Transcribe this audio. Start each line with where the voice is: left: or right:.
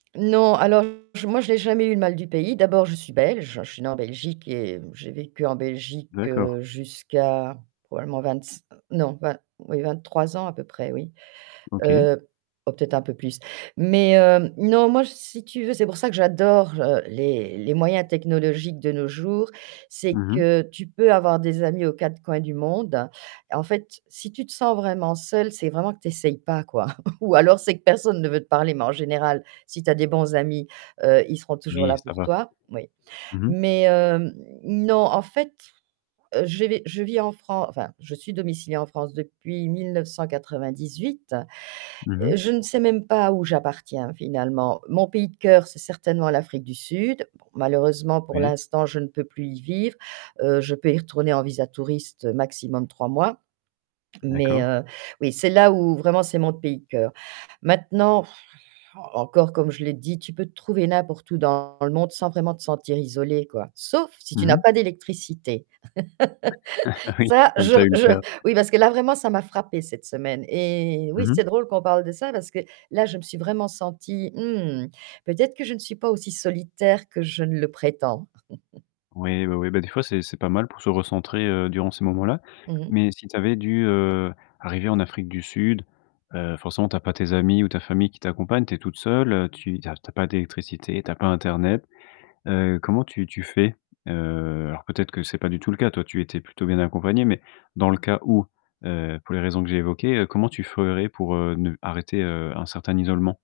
right: Non, alors, j moi, j'ai jamais eu le mal du pays, d'abord, je suis belge, je suis née en Belgique et mmh, j'ai vécu en Belgique,
left: D'accord.
right: heu, jusqu'à probablement vingt-c non, vin oui, 23 ans à peu près, oui,
left: OK.
right: heu, oh peut-être un peu plus, mais heu, non, moi, si tu veux, c'est pour ça que j'adore, heu, les les moyens technologiques de nos jours, c'est
left: Mmh mh.
right: que tu peux avoir des amis aux quatre coins du monde, en fait, si tu te sens vraiment seul, c'est vraiment que tu essayes pas, quoi, ou alors c'est que personne ne veut te parler mais en général, si tu as des bons amis, heu, ils seront toujours
left: Oui,
right: là
left: ça
right: pour
left: va.
right: toi, moui,
left: Mmh mh.
right: mais hem, non, en fait, je vai je vis en Fran enfin, je suis domiciliée en France depuis 1998.
left: Mmh mh.
right: Je ne sais même pas où j'appartiens finalement, mon pays de cœur, c'est certainement l'Afrique du Sud, bon, malheureusement, pour
left: Ouais.
right: l'instant, je ne peux plus y vivre, heu, je peux y retourner en visa touriste, maximum 3 mois mais
left: D'accord.
right: heu, oui, c'est là où, vraiment, c'est mon pays de cœur, maintenant encore comme je l'ai dit, tu peux te trouver n'importe où dans le monde sans vraiment te sentir isolée, quoi, sauf si tu
left: Mmh
right: n'as
left: mh.
right: pas d'électricité.
left: Oui,
right: Ça,
left: comme
right: je
left: tu as eu le
right: je
left: cas.
right: oui, parce que là, vraiment, ça m'a frappé cette semaine, eh oui,
left: Mmh mh.
right: c'est drôle qu'on parle de ça parce que là, je me suis vraiment sentie, mmh, peut-être que je ne suis pas aussi solitaire que je ne le prétends!
left: Oui, oui, oui, bah, des fois, c'est c'est pas mal pour se recentrer, heu, durant ces moments-là,
right: Mmh mh.
left: mais si tu avais dû, heu, arriver en Afrique du Sud, heu, forcément, tu as pas tes amis ou ta famille qui t'accompagne, tu es toute seule, heu, tu tu as tu as pas d'électricité, tu as pas internet, heu, comment tu tu fais, heu, alors peut-être que c'est pas du tout le cas, toi, tu étais plutôt bien accompagnée mais dans le cas où, heu, pour les raisons que j'ai évoquées, comment tu ferais pour, heu, ne arrêter, heu, un certain isolement?